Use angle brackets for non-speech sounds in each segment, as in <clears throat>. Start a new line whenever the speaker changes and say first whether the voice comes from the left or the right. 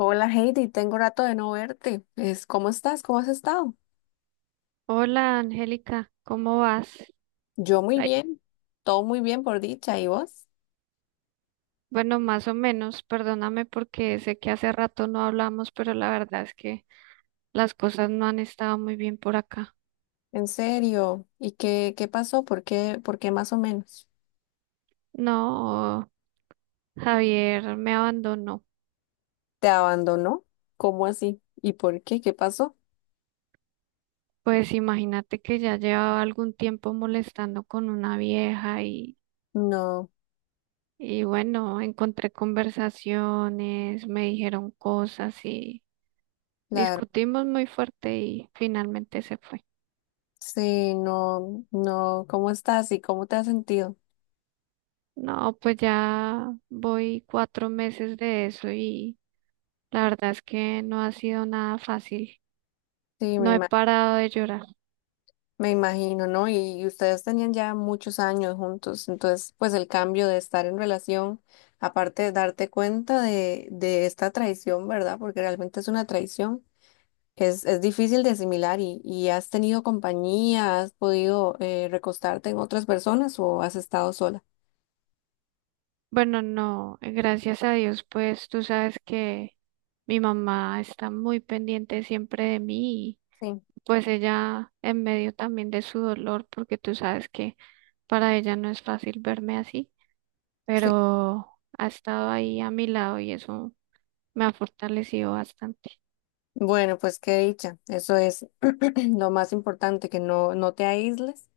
left: Hola Heidi, tengo rato de no verte. ¿Cómo estás? ¿Cómo has estado?
right: Hola Angélica, ¿cómo vas?
left: Yo muy
right: Ay,
left: bien, todo muy bien por dicha. ¿Y vos?
right: bueno, más o menos, perdóname porque sé que hace rato no hablamos, pero la verdad es que las cosas no han estado muy bien por acá.
left: ¿En serio? ¿Y qué pasó? ¿Por qué más o menos?
right: No, Javier me abandonó.
left: ¿Te abandonó? ¿Cómo así? ¿Y por qué? ¿Qué pasó?
right: Pues imagínate que ya llevaba algún tiempo molestando con una vieja
left: No,
right: y bueno, encontré conversaciones, me dijeron cosas y
left: claro.
right: discutimos muy fuerte y finalmente se fue.
left: Sí, no, no. ¿Cómo estás y cómo te has sentido?
right: No, pues ya voy 4 meses de eso y la verdad es que no ha sido nada fácil.
left: Sí, me
right: No he
left: imagino.
right: parado de llorar.
left: Me imagino, ¿no? Y ustedes tenían ya muchos años juntos, entonces pues el cambio de estar en relación, aparte de darte cuenta de esta traición, ¿verdad? Porque realmente es una traición, es difícil de asimilar y has tenido compañía, has podido recostarte en otras personas o has estado sola.
right: Bueno, no, gracias a Dios, pues tú sabes que mi mamá está muy pendiente siempre de mí y
left: Sí,
right: pues ella en medio también de su dolor, porque tú sabes que para ella no es fácil verme así,
left: sí.
right: pero ha estado ahí a mi lado y eso me ha fortalecido bastante.
left: Bueno, pues qué dicha, eso es <clears throat> lo más importante, que no, no te aísles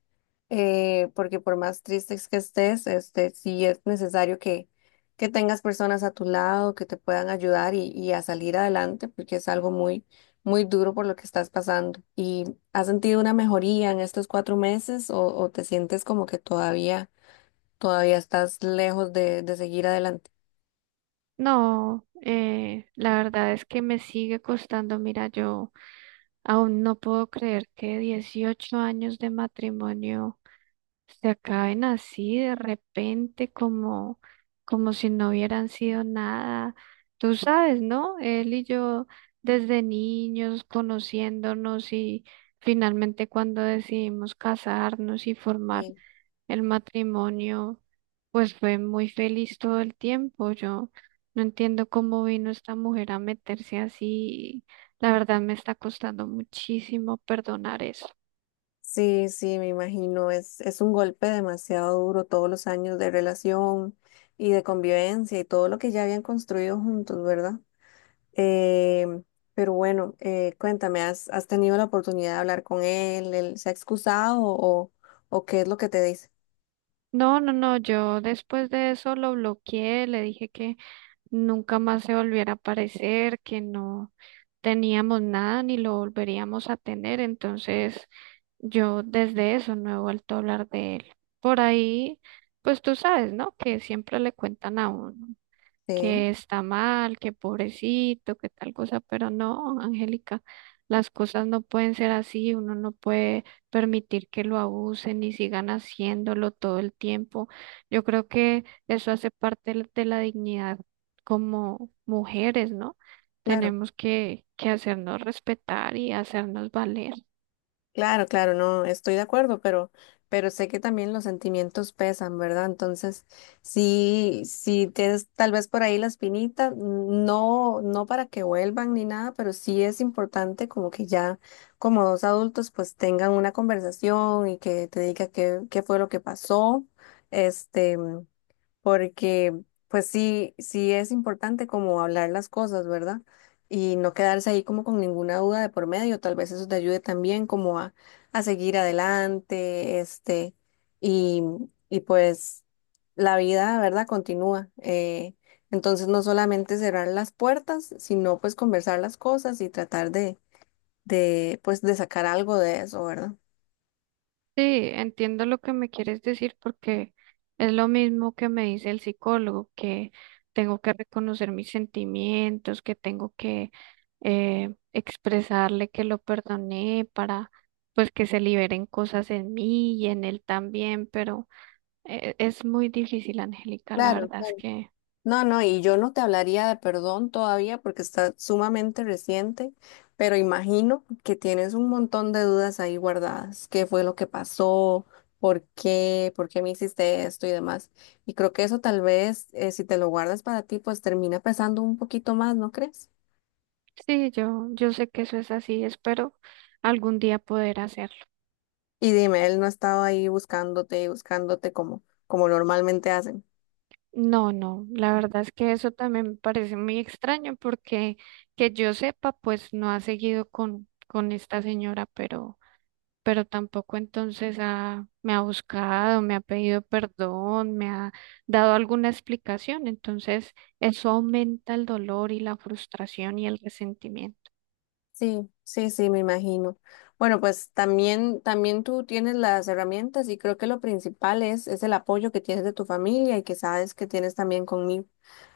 left: porque por más tristes que estés, este, sí es necesario que tengas personas a tu lado que te puedan ayudar y a salir adelante, porque es algo muy duro por lo que estás pasando. ¿Y has sentido una mejoría en estos cuatro meses o te sientes como que todavía estás lejos de seguir adelante?
right: No, la verdad es que me sigue costando. Mira, yo aún no puedo creer que 18 años de matrimonio se acaben así de repente, como si no hubieran sido nada. Tú sabes, ¿no? Él y yo desde niños conociéndonos y finalmente cuando decidimos casarnos y formar
left: Sí,
right: el matrimonio, pues fue muy feliz todo el tiempo. Yo no entiendo cómo vino esta mujer a meterse así. La verdad me está costando muchísimo perdonar eso.
left: sí, sí, me imagino. Es un golpe demasiado duro todos los años de relación y de convivencia y todo lo que ya habían construido juntos, ¿verdad? Eh, pero bueno, cuéntame, has tenido la oportunidad de hablar con él? ¿Él se ha excusado o qué es lo que te dice?
right: No, no, no, yo después de eso lo bloqueé, le dije que nunca más se volviera a aparecer, que no teníamos nada ni lo volveríamos a tener. Entonces, yo desde eso no he vuelto a hablar de él. Por ahí, pues tú sabes, ¿no? Que siempre le cuentan a uno,
left: Sí,
right: que está mal, que pobrecito, que tal cosa, pero no, Angélica, las cosas no pueden ser así, uno no puede permitir que lo abusen y sigan haciéndolo todo el tiempo. Yo creo que eso hace parte de la dignidad como mujeres, ¿no?
left: claro,
right: Tenemos que hacernos respetar y hacernos valer.
left: claro, claro, no, estoy de acuerdo, pero sé que también los sentimientos pesan, ¿verdad? Entonces, sí, sí tienes tal vez por ahí la espinita, no, no para que vuelvan ni nada, pero sí es importante como que ya como dos adultos pues tengan una conversación y que te diga qué fue lo que pasó. Este, porque pues sí, sí es importante como hablar las cosas, ¿verdad? Y no quedarse ahí como con ninguna duda de por medio, tal vez eso te ayude también como a seguir adelante, este, y, y pues la vida, ¿verdad? Continúa. Entonces no solamente cerrar las puertas, sino pues conversar las cosas y tratar de pues de sacar algo de eso, ¿verdad?
right: Sí, entiendo lo que me quieres decir porque es lo mismo que me dice el psicólogo, que tengo que reconocer mis sentimientos, que tengo que expresarle que lo perdoné para pues que se liberen cosas en mí y en él también, pero es muy difícil, Angélica, la
left: Claro,
right: verdad es
left: claro.
right: que
left: No, no, y yo no te hablaría de perdón todavía porque está sumamente reciente, pero imagino que tienes un montón de dudas ahí guardadas. ¿Qué fue lo que pasó? ¿Por qué? ¿Por qué me hiciste esto y demás? Y creo que eso tal vez, si te lo guardas para ti, pues termina pesando un poquito más, ¿no crees?
right: sí, yo sé que eso es así, espero algún día poder hacerlo.
left: Y dime, él no estaba ahí buscándote y buscándote como normalmente hacen.
right: No, no, la verdad es que eso también me parece muy extraño porque que yo sepa, pues no ha seguido con esta señora, pero tampoco entonces me ha buscado, me ha pedido perdón, me ha dado alguna explicación. Entonces, eso aumenta el dolor y la frustración y el resentimiento.
left: Sí, sí, sí, me imagino. Bueno, pues también, también tú tienes las herramientas y creo que lo principal es el apoyo que tienes de tu familia y que sabes que tienes también conmigo.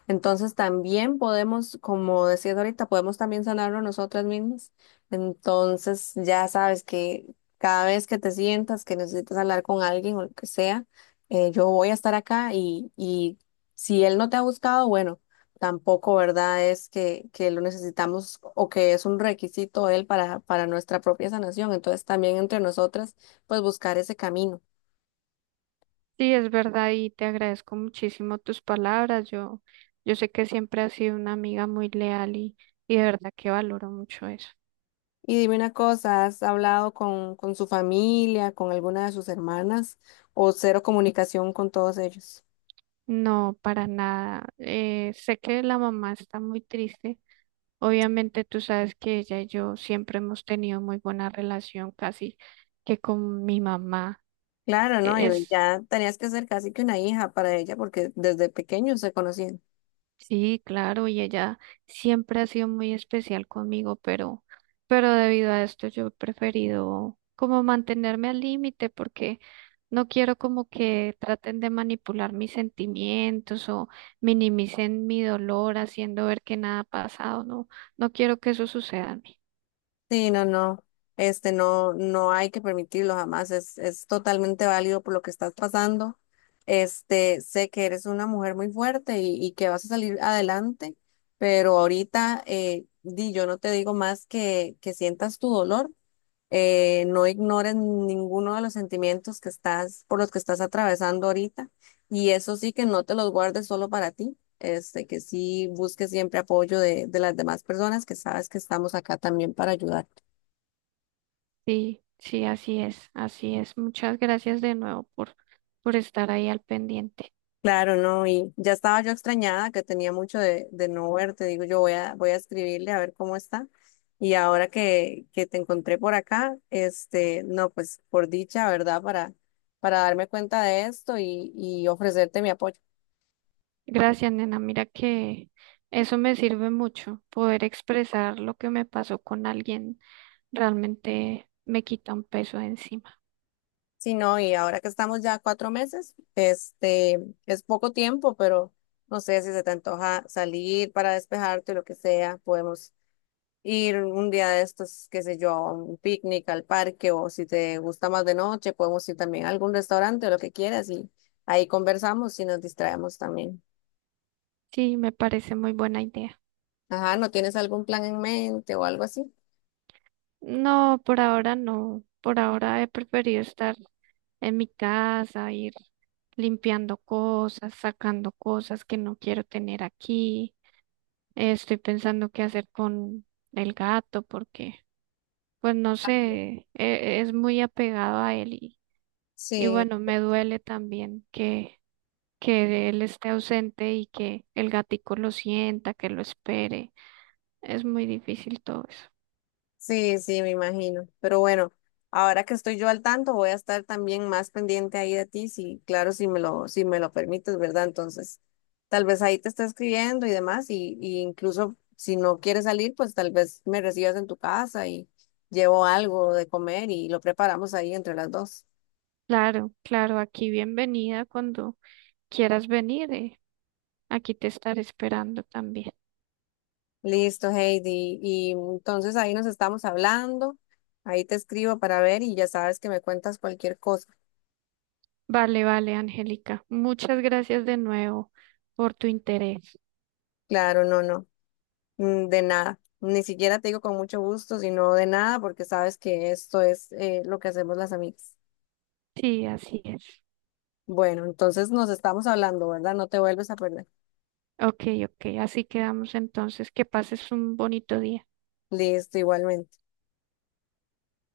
left: Entonces también podemos, como decías ahorita, podemos también sanarlo nosotras mismas. Entonces ya sabes que cada vez que te sientas que necesitas hablar con alguien o lo que sea, yo voy a estar acá y si él no te ha buscado, bueno tampoco, ¿verdad? Es que lo necesitamos o que es un requisito él para nuestra propia sanación. Entonces también entre nosotras, pues buscar ese camino.
right: Sí, es verdad y te agradezco muchísimo tus palabras. Yo sé que siempre has sido una amiga muy leal y de verdad que valoro mucho eso.
left: Y dime una cosa, ¿has hablado con su familia, con alguna de sus hermanas o cero comunicación con todos ellos?
right: No, para nada. Sé que la mamá está muy triste. Obviamente tú sabes que ella y yo siempre hemos tenido muy buena relación, casi que con mi mamá.
left: Claro, ¿no?
right: E-
left: Y
right: Es
left: ya tenías que ser casi que una hija para ella porque desde pequeños se conocían.
right: Sí, claro, y ella siempre ha sido muy especial conmigo, pero debido a esto yo he preferido como mantenerme al límite porque no quiero como que traten de manipular mis sentimientos o minimicen mi dolor haciendo ver que nada ha pasado, no, no quiero que eso suceda a mí.
left: Sí, no, no, este no, no hay que permitirlo jamás, es totalmente válido por lo que estás pasando. Este, sé que eres una mujer muy fuerte y que vas a salir adelante, pero ahorita yo no te digo más que sientas tu dolor, no ignores ninguno de los sentimientos que estás, por los que estás atravesando ahorita, y eso sí que no te los guardes solo para ti. Este, que sí busques siempre apoyo de las demás personas que sabes que estamos acá también para ayudar.
right: Sí, sí, así es, así es. Muchas gracias de nuevo por estar ahí al pendiente.
left: Claro, no, y ya estaba yo extrañada que tenía mucho de no verte. Digo, yo voy voy a escribirle a ver cómo está. Y ahora que te encontré por acá, este, no, pues por dicha, ¿verdad? Para darme cuenta de esto y ofrecerte mi apoyo.
right: Gracias, nena. Mira que eso me sirve mucho. Poder expresar lo que me pasó con alguien realmente me quita un peso de encima.
left: Sí, no, y ahora que estamos ya a cuatro meses, este, es poco tiempo, pero no sé si se te antoja salir para despejarte o lo que sea, podemos ir un día de estos, qué sé yo, a un picnic, al parque, o si te gusta más de noche, podemos ir también a algún restaurante o lo que quieras y ahí conversamos y nos distraemos también.
right: Sí, me parece muy buena idea.
left: Ajá, ¿no tienes algún plan en mente o algo así?
right: No, por ahora no. Por ahora he preferido estar en mi casa, ir limpiando cosas, sacando cosas que no quiero tener aquí. Estoy pensando qué hacer con el gato porque, pues no sé, es muy apegado a él y
left: Sí.
right: bueno, me duele también que él esté ausente y que el gatico lo sienta, que lo espere. Es muy difícil todo eso.
left: Sí, sí, me imagino. Pero bueno, ahora que estoy yo al tanto, voy a estar también más pendiente ahí de ti, si, claro, si me lo permites, ¿verdad? Entonces, tal vez ahí te esté escribiendo y demás, y incluso si no quieres salir, pues tal vez me recibas en tu casa y llevo algo de comer y lo preparamos ahí entre las dos.
right: Claro, claro, aquí bienvenida cuando quieras venir. Aquí te estaré esperando también.
left: Listo, Heidi. Y entonces ahí nos estamos hablando. Ahí te escribo para ver y ya sabes que me cuentas cualquier cosa.
right: Vale, vale, Angélica. Muchas gracias de nuevo por tu interés.
left: Claro, no, no. Mm, de nada, ni siquiera te digo con mucho gusto, sino de nada, porque sabes que esto es lo que hacemos las amigas.
right: Sí, así es.
left: Bueno, entonces nos estamos hablando, ¿verdad? No te vuelves a perder.
right: Ok, ok. Así quedamos entonces. Que pases un bonito día.
left: Listo, igualmente.